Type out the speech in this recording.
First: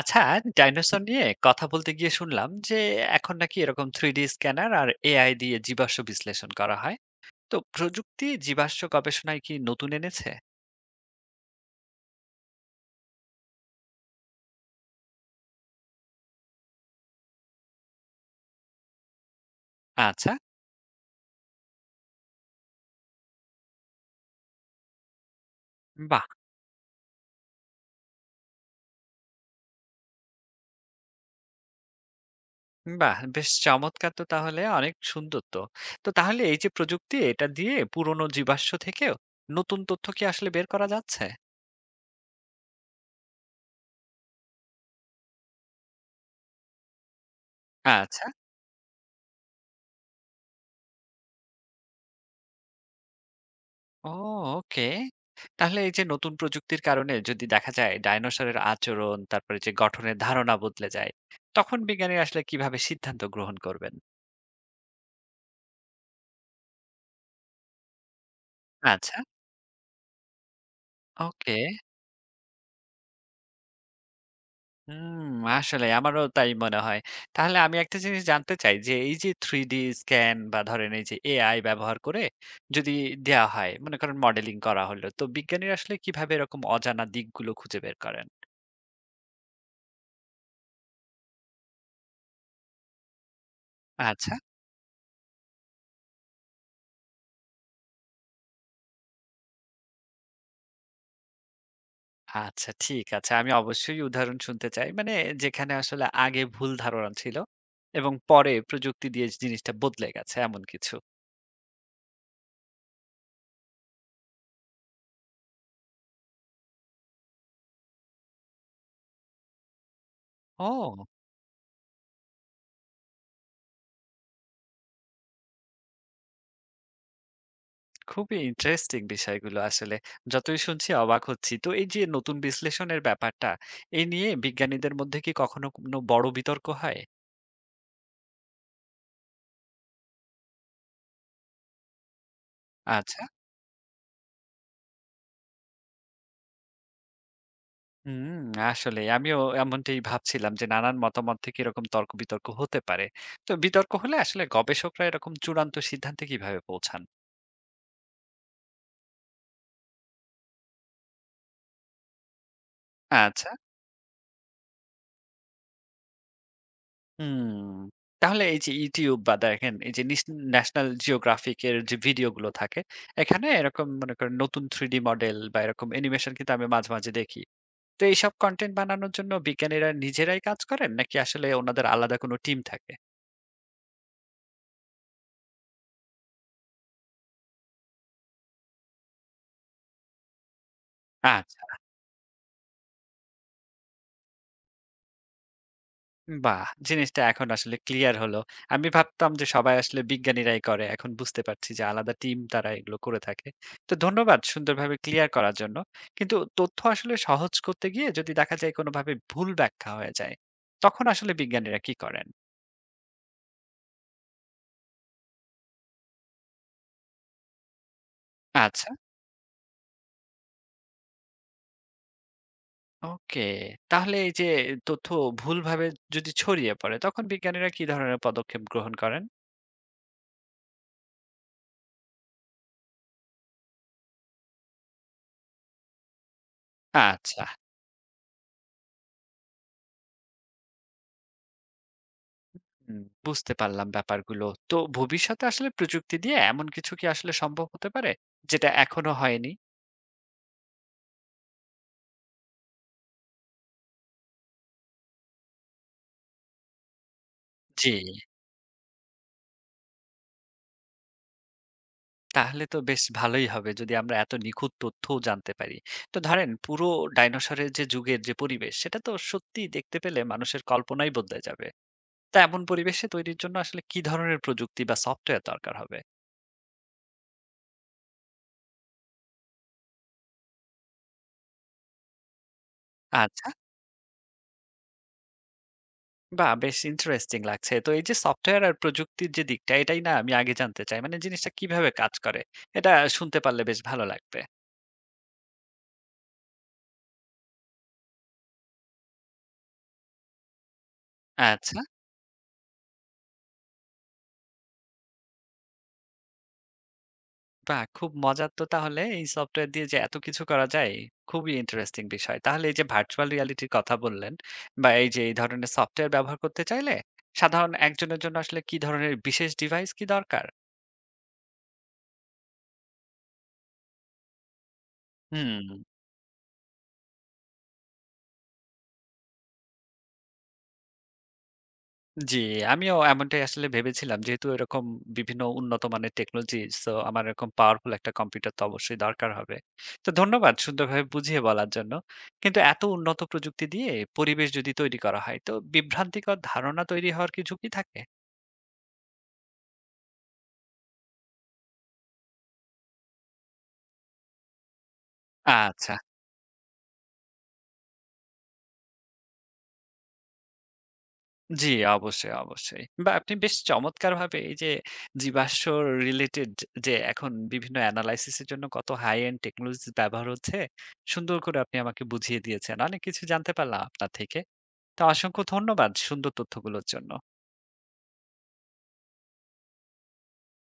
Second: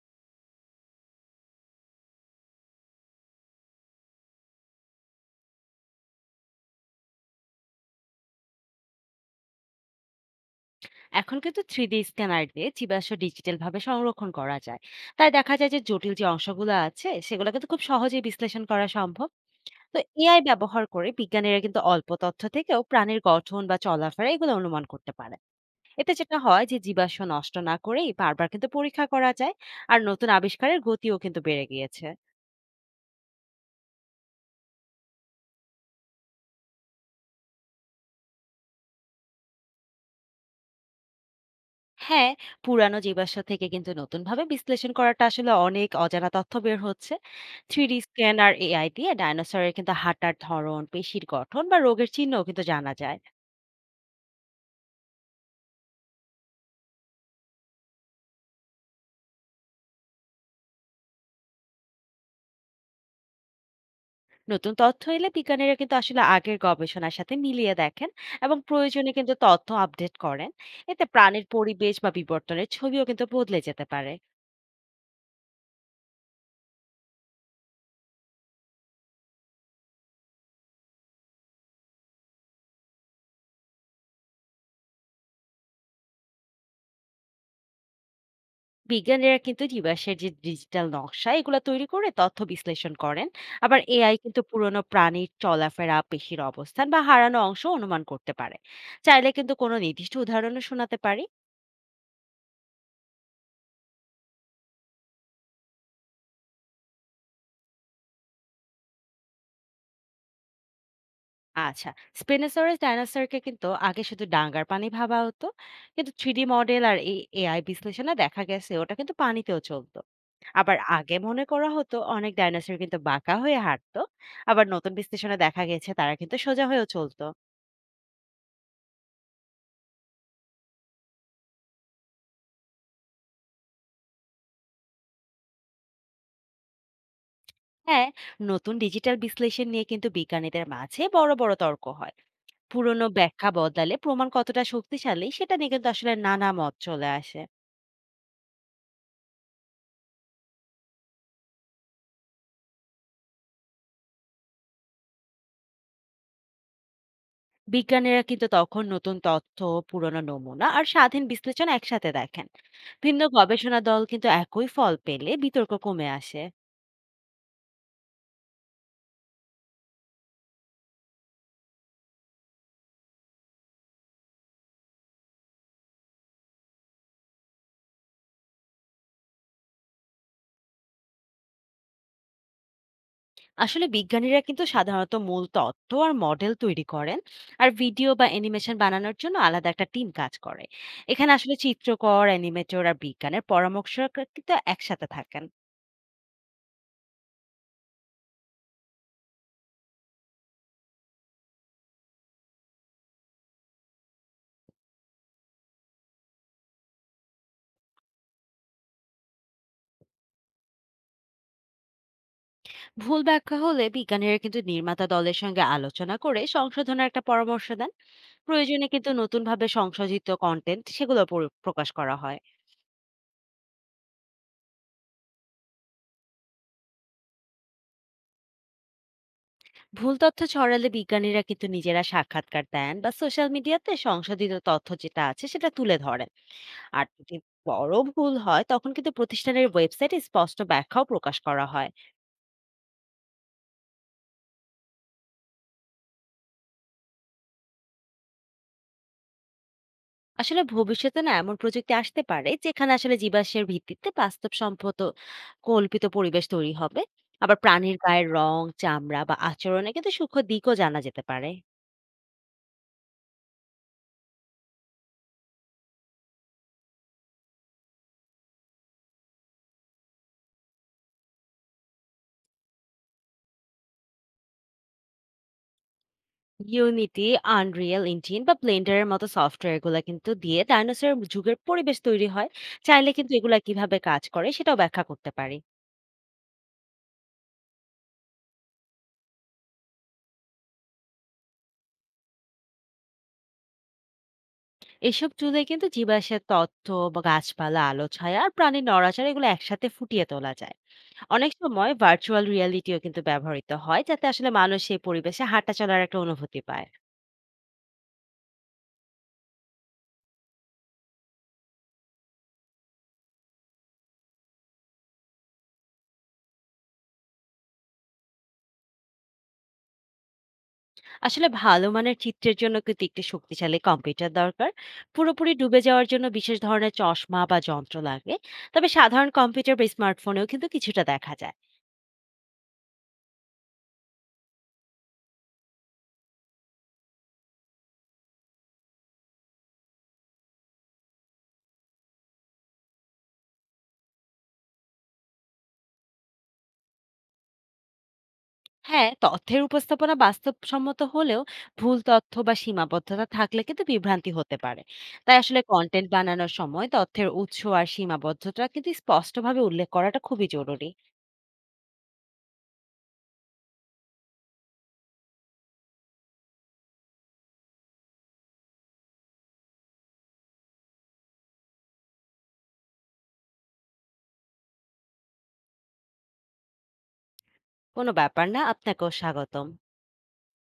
আচ্ছা, ডাইনোসর নিয়ে কথা বলতে গিয়ে শুনলাম যে এখন নাকি এরকম থ্রি ডি স্ক্যানার আর এআই দিয়ে জীবাশ্ম বিশ্লেষণ করা হয়। তো প্রযুক্তি জীবাশ্ম গবেষণায় কি নতুন এনেছে? এখন কিন্তু থ্রি ডি স্ক্যানার দিয়ে জীবাশ্ম ডিজিটাল ভাবে সংরক্ষণ করা যায়। তাই দেখা যায় যে জটিল যে অংশগুলো আছে সেগুলো কিন্তু খুব সহজেই বিশ্লেষণ করা সম্ভব। তো আচ্ছা। এআই ব্যবহার করে বিজ্ঞানীরা কিন্তু অল্প তথ্য থেকেও প্রাণীর গঠন বা চলাফেরা এগুলো অনুমান করতে পারে। এতে বাহ। যেটা হয় যে জীবাশ্ম নষ্ট না করেই বারবার কিন্তু পরীক্ষা করা যায়। আর নতুন আবিষ্কারের গতিও কিন্তু বেড়ে গিয়েছে। বাহ, বেশ চমৎকার। তো তাহলে অনেক সুন্দর তো তো তাহলে এই যে প্রযুক্তি এটা দিয়ে পুরনো জীবাশ্ম থেকেও নতুন তথ্য কি আসলে বের করা যাচ্ছে? হ্যাঁ, পুরানো জীবাশ্ম থেকে কিন্তু নতুনভাবে বিশ্লেষণ করাটা আসলে অনেক অজানা তথ্য বের হচ্ছে। 3D আচ্ছা। স্ক্যান আর AI দিয়ে ডায়নোসরের কিন্তু হাঁটার ধরন, পেশির গঠন বা রোগের চিহ্নও কিন্তু জানা যায়। ও। ওকে। তাহলে এই যে নতুন প্রযুক্তির কারণে যদি দেখা যায় ডায়নোসরের আচরণ, তারপরে যে গঠনের ধারণা বদলে যায়, তখন বিজ্ঞানী আসলে কিভাবে সিদ্ধান্ত গ্রহণ করবেন? নতুন তথ্য এলে বিজ্ঞানীরা কিন্তু আসলে আগের গবেষণার সাথে মিলিয়ে দেখেন এবং প্রয়োজনে আচ্ছা, কিন্তু তথ্য আপডেট করেন। এতে প্রাণের ওকে। পরিবেশ বা বিবর্তনের ছবিও কিন্তু বদলে যেতে পারে। হুম, আসলে আমারও তাই মনে হয়। তাহলে আমি একটা জিনিস জানতে চাই যে এই যে 3D স্ক্যান বা ধরেন এই যে এআই ব্যবহার করে যদি দেয়া হয়, মনে করেন মডেলিং করা হলো, তো বিজ্ঞানীরা আসলে কিভাবে এরকম অজানা দিকগুলো খুঁজে বের করেন? বিজ্ঞানীরা কিন্তু জীবাশ্মের যে ডিজিটাল নকশা এগুলো তৈরি করে তথ্য বিশ্লেষণ করেন। আবার এআই আচ্ছা। কিন্তু পুরনো প্রাণীর চলাফেরা, পেশির অবস্থান বা হারানো অংশ অনুমান করতে পারে। চাইলে কিন্তু কোনো নির্দিষ্ট উদাহরণও শোনাতে পারি। আচ্ছা, ঠিক আছে। আমি অবশ্যই উদাহরণ শুনতে চাই। মানে যেখানে আসলে আগে ভুল ধারণা ছিল এবং পরে প্রযুক্তি দিয়ে জিনিসটা বদলে গেছে এমন কিছু। আচ্ছা, স্পেনোসরাস ডাইনোসরকে কিন্তু আগে শুধু ডাঙ্গার পানি ভাবা হতো, কিন্তু থ্রিডি মডেল আর এই এআই বিশ্লেষণে দেখা গেছে ওটা কিন্তু পানিতেও চলতো। আবার ও! আগে মনে করা হতো অনেক ডাইনোসর কিন্তু বাঁকা হয়ে হাঁটতো, আবার নতুন বিশ্লেষণে দেখা গেছে তারা কিন্তু সোজা হয়েও চলতো। খুবই ইন্টারেস্টিং বিষয়গুলো আসলে। যতই শুনছি অবাক হচ্ছি। তো এই যে নতুন বিশ্লেষণের ব্যাপারটা, এই নিয়ে বিজ্ঞানীদের মধ্যে কি কখনো কোনো বড় বিতর্ক হয়? হ্যাঁ, নতুন ডিজিটাল বিশ্লেষণ নিয়ে কিন্তু বিজ্ঞানীদের মাঝে বড় বড় তর্ক হয়। পুরনো আচ্ছা। ব্যাখ্যা বদলালে প্রমাণ কতটা শক্তিশালী সেটা নিয়ে কিন্তু আসলে নানা মত চলে আসে। হুম, আসলেই। আমিও এমনটাই ভাবছিলাম যে নানান মতামত থেকে এরকম তর্ক-বিতর্ক হতে পারে। তো বিতর্ক হলে আসলে গবেষকরা এরকম চূড়ান্ত সিদ্ধান্তে কিভাবে পৌঁছান? বিজ্ঞানীরা কিন্তু তখন নতুন তথ্য, পুরনো নমুনা আর স্বাধীন বিশ্লেষণ একসাথে দেখেন। ভিন্ন আচ্ছা। গবেষণা দল কিন্তু একই ফল পেলে বিতর্ক কমে আসে। হুম। তাহলে এই যে YouTube বা দেখেন এই যে ন্যাশনাল জিওগ্রাফিক এর যে ভিডিও গুলো থাকে, এখানে এরকম মনে করেন নতুন 3D মডেল বা এরকম অ্যানিমেশন কিন্তু আমি মাঝে, মাঝে দেখি। তো এইসব কনটেন্ট বানানোর জন্য বিজ্ঞানীরা নিজেরাই কাজ করেন নাকি আসলে ওনাদের আলাদা কোনো টিম থাকে? আসলে বিজ্ঞানীরা কিন্তু সাধারণত মূল তত্ত্ব আর মডেল তৈরি করেন। আর ভিডিও বা অ্যানিমেশন বানানোর জন্য আলাদা একটা টিম কাজ করে। এখানে আসলে আচ্ছা। চিত্রকর, অ্যানিমেটর আর বিজ্ঞানের পরামর্শ কিন্তু একসাথে থাকেন। বাহ! জিনিসটা এখন আসলে ক্লিয়ার হলো। আমি ভাবতাম যে সবাই আসলে বিজ্ঞানীরাই করে। এখন বুঝতে পারছি যে আলাদা টিম তারা এগুলো করে থাকে। তো ধন্যবাদ সুন্দরভাবে ক্লিয়ার করার জন্য। কিন্তু তথ্য আসলে সহজ করতে গিয়ে যদি দেখা যায় কোনোভাবে ভুল ব্যাখ্যা হয়ে যায়, তখন আসলে বিজ্ঞানীরা কি করেন? ভুল ব্যাখ্যা হলে বিজ্ঞানীরা কিন্তু নির্মাতা দলের সঙ্গে আলোচনা করে সংশোধনের একটা পরামর্শ দেন। আচ্ছা, প্রয়োজনে কিন্তু নতুনভাবে সংশোধিত কন্টেন্ট সেগুলো প্রকাশ করা হয়। ওকে। তাহলে এই যে তথ্য ভুলভাবে যদি ছড়িয়ে পড়ে, তখন বিজ্ঞানীরা কি ধরনের পদক্ষেপ গ্রহণ করেন? ভুল তথ্য ছড়ালে বিজ্ঞানীরা কিন্তু নিজেরা সাক্ষাৎকার দেন বা সোশ্যাল মিডিয়াতে সংশোধিত তথ্য যেটা আছে সেটা তুলে ধরেন। আর যদি আচ্ছা। বড় ভুল হয় তখন কিন্তু প্রতিষ্ঠানের ওয়েবসাইটে স্পষ্ট ব্যাখ্যাও প্রকাশ করা হয়। হুম, বুঝতে পারলাম ব্যাপারগুলো। তো ভবিষ্যতে আসলে প্রযুক্তি দিয়ে এমন কিছু কি আসলে সম্ভব হতে পারে, যেটা এখনো হয়নি? আসলে ভবিষ্যতে না এমন প্রযুক্তি আসতে পারে যেখানে আসলে জীবাশ্মের ভিত্তিতে বাস্তবসম্মত কল্পিত পরিবেশ তৈরি হবে। আবার জি, প্রাণীর গায়ের রং, চামড়া বা আচরণে কিন্তু সূক্ষ্ম দিকও জানা যেতে পারে। তাহলে তো বেশ ভালোই হবে যদি আমরা এত নিখুঁত তথ্যও জানতে পারি। তো ধরেন পুরো ডাইনোসরের যে যুগের যে পরিবেশ সেটা তো সত্যিই দেখতে পেলে মানুষের কল্পনাই বদলে যাবে। তা এমন পরিবেশে তৈরির জন্য আসলে কি ধরনের প্রযুক্তি বা সফটওয়্যার দরকার হবে? ইউনিটি, আনরিয়েল ইঞ্জিন বা ব্লেন্ডারের মতো সফটওয়্যারগুলো কিন্তু দিয়ে ডাইনোসরের যুগের পরিবেশ তৈরি হয়। চাইলে কিন্তু আচ্ছা। এগুলা কিভাবে কাজ করে সেটাও ব্যাখ্যা করতে পারি। বাহ! বেশ ইন্টারেস্টিং লাগছে। তো এই যে সফটওয়্যার আর প্রযুক্তির যে দিকটা, এটাই না আমি আগে জানতে চাই। মানে জিনিসটা কিভাবে কাজ করে? এটা শুনতে পারলে বেশ ভালো লাগবে। এসব চুলায় কিন্তু জীবাশ্মের তথ্য বা গাছপালা, আলো, ছায়া আর প্রাণীর নড়াচড়া এগুলো একসাথে ফুটিয়ে তোলা যায়। অনেক আচ্ছা। সময় ভার্চুয়াল রিয়ালিটিও কিন্তু ব্যবহৃত হয় যাতে আসলে মানুষ সেই পরিবেশে হাঁটা চলার একটা অনুভূতি পায়। বাহ! খুব মজার। তো তাহলে এই সফটওয়্যার দিয়ে যে এত কিছু করা যায়, খুবই ইন্টারেস্টিং বিষয়। তাহলে এই যে ভার্চুয়াল রিয়ালিটির কথা বললেন বা এই যে এই ধরনের সফটওয়্যার ব্যবহার করতে চাইলে সাধারণ একজনের জন্য আসলে কি ধরনের বিশেষ ডিভাইস কি দরকার? আসলে ভালো মানের চিত্রের জন্য কিন্তু একটি শক্তিশালী কম্পিউটার দরকার। পুরোপুরি হুম। ডুবে যাওয়ার জন্য বিশেষ ধরনের চশমা বা যন্ত্র লাগে। তবে সাধারণ কম্পিউটার বা স্মার্টফোনেও কিন্তু কিছুটা দেখা যায়। জি, আমিও এমনটাই আসলে ভেবেছিলাম। যেহেতু এরকম বিভিন্ন উন্নত মানের টেকনোলজি, সো আমার এরকম পাওয়ারফুল একটা কম্পিউটার তো অবশ্যই দরকার হবে। তো ধন্যবাদ সুন্দরভাবে বুঝিয়ে বলার জন্য। কিন্তু এত উন্নত প্রযুক্তি দিয়ে পরিবেশ যদি তৈরি করা হয় তো বিভ্রান্তিকর ধারণা তৈরি হওয়ার কি ঝুঁকি থাকে? হ্যাঁ, তথ্যের উপস্থাপনা বাস্তবসম্মত হলেও ভুল তথ্য বা সীমাবদ্ধতা থাকলে কিন্তু বিভ্রান্তি হতে পারে। তাই আসলে আচ্ছা। কনটেন্ট বানানোর সময় তথ্যের উৎস আর সীমাবদ্ধতা কিন্তু স্পষ্টভাবে উল্লেখ করাটা খুবই জরুরি। জি, অবশ্যই, অবশ্যই। বা আপনি বেশ চমৎকারভাবে এই যে জীবাশ্ম রিলেটেড, যে এখন বিভিন্ন এনালাইসিস এর জন্য কত হাই এন্ড টেকনোলজিস ব্যবহার হচ্ছে, সুন্দর করে আপনি আমাকে বুঝিয়ে দিয়েছেন। অনেক কিছু জানতে পারলাম আপনার থেকে। তো অসংখ্য ধন্যবাদ সুন্দর তথ্যগুলোর জন্য। কোনো ব্যাপার না, আপনাকেও স্বাগতম।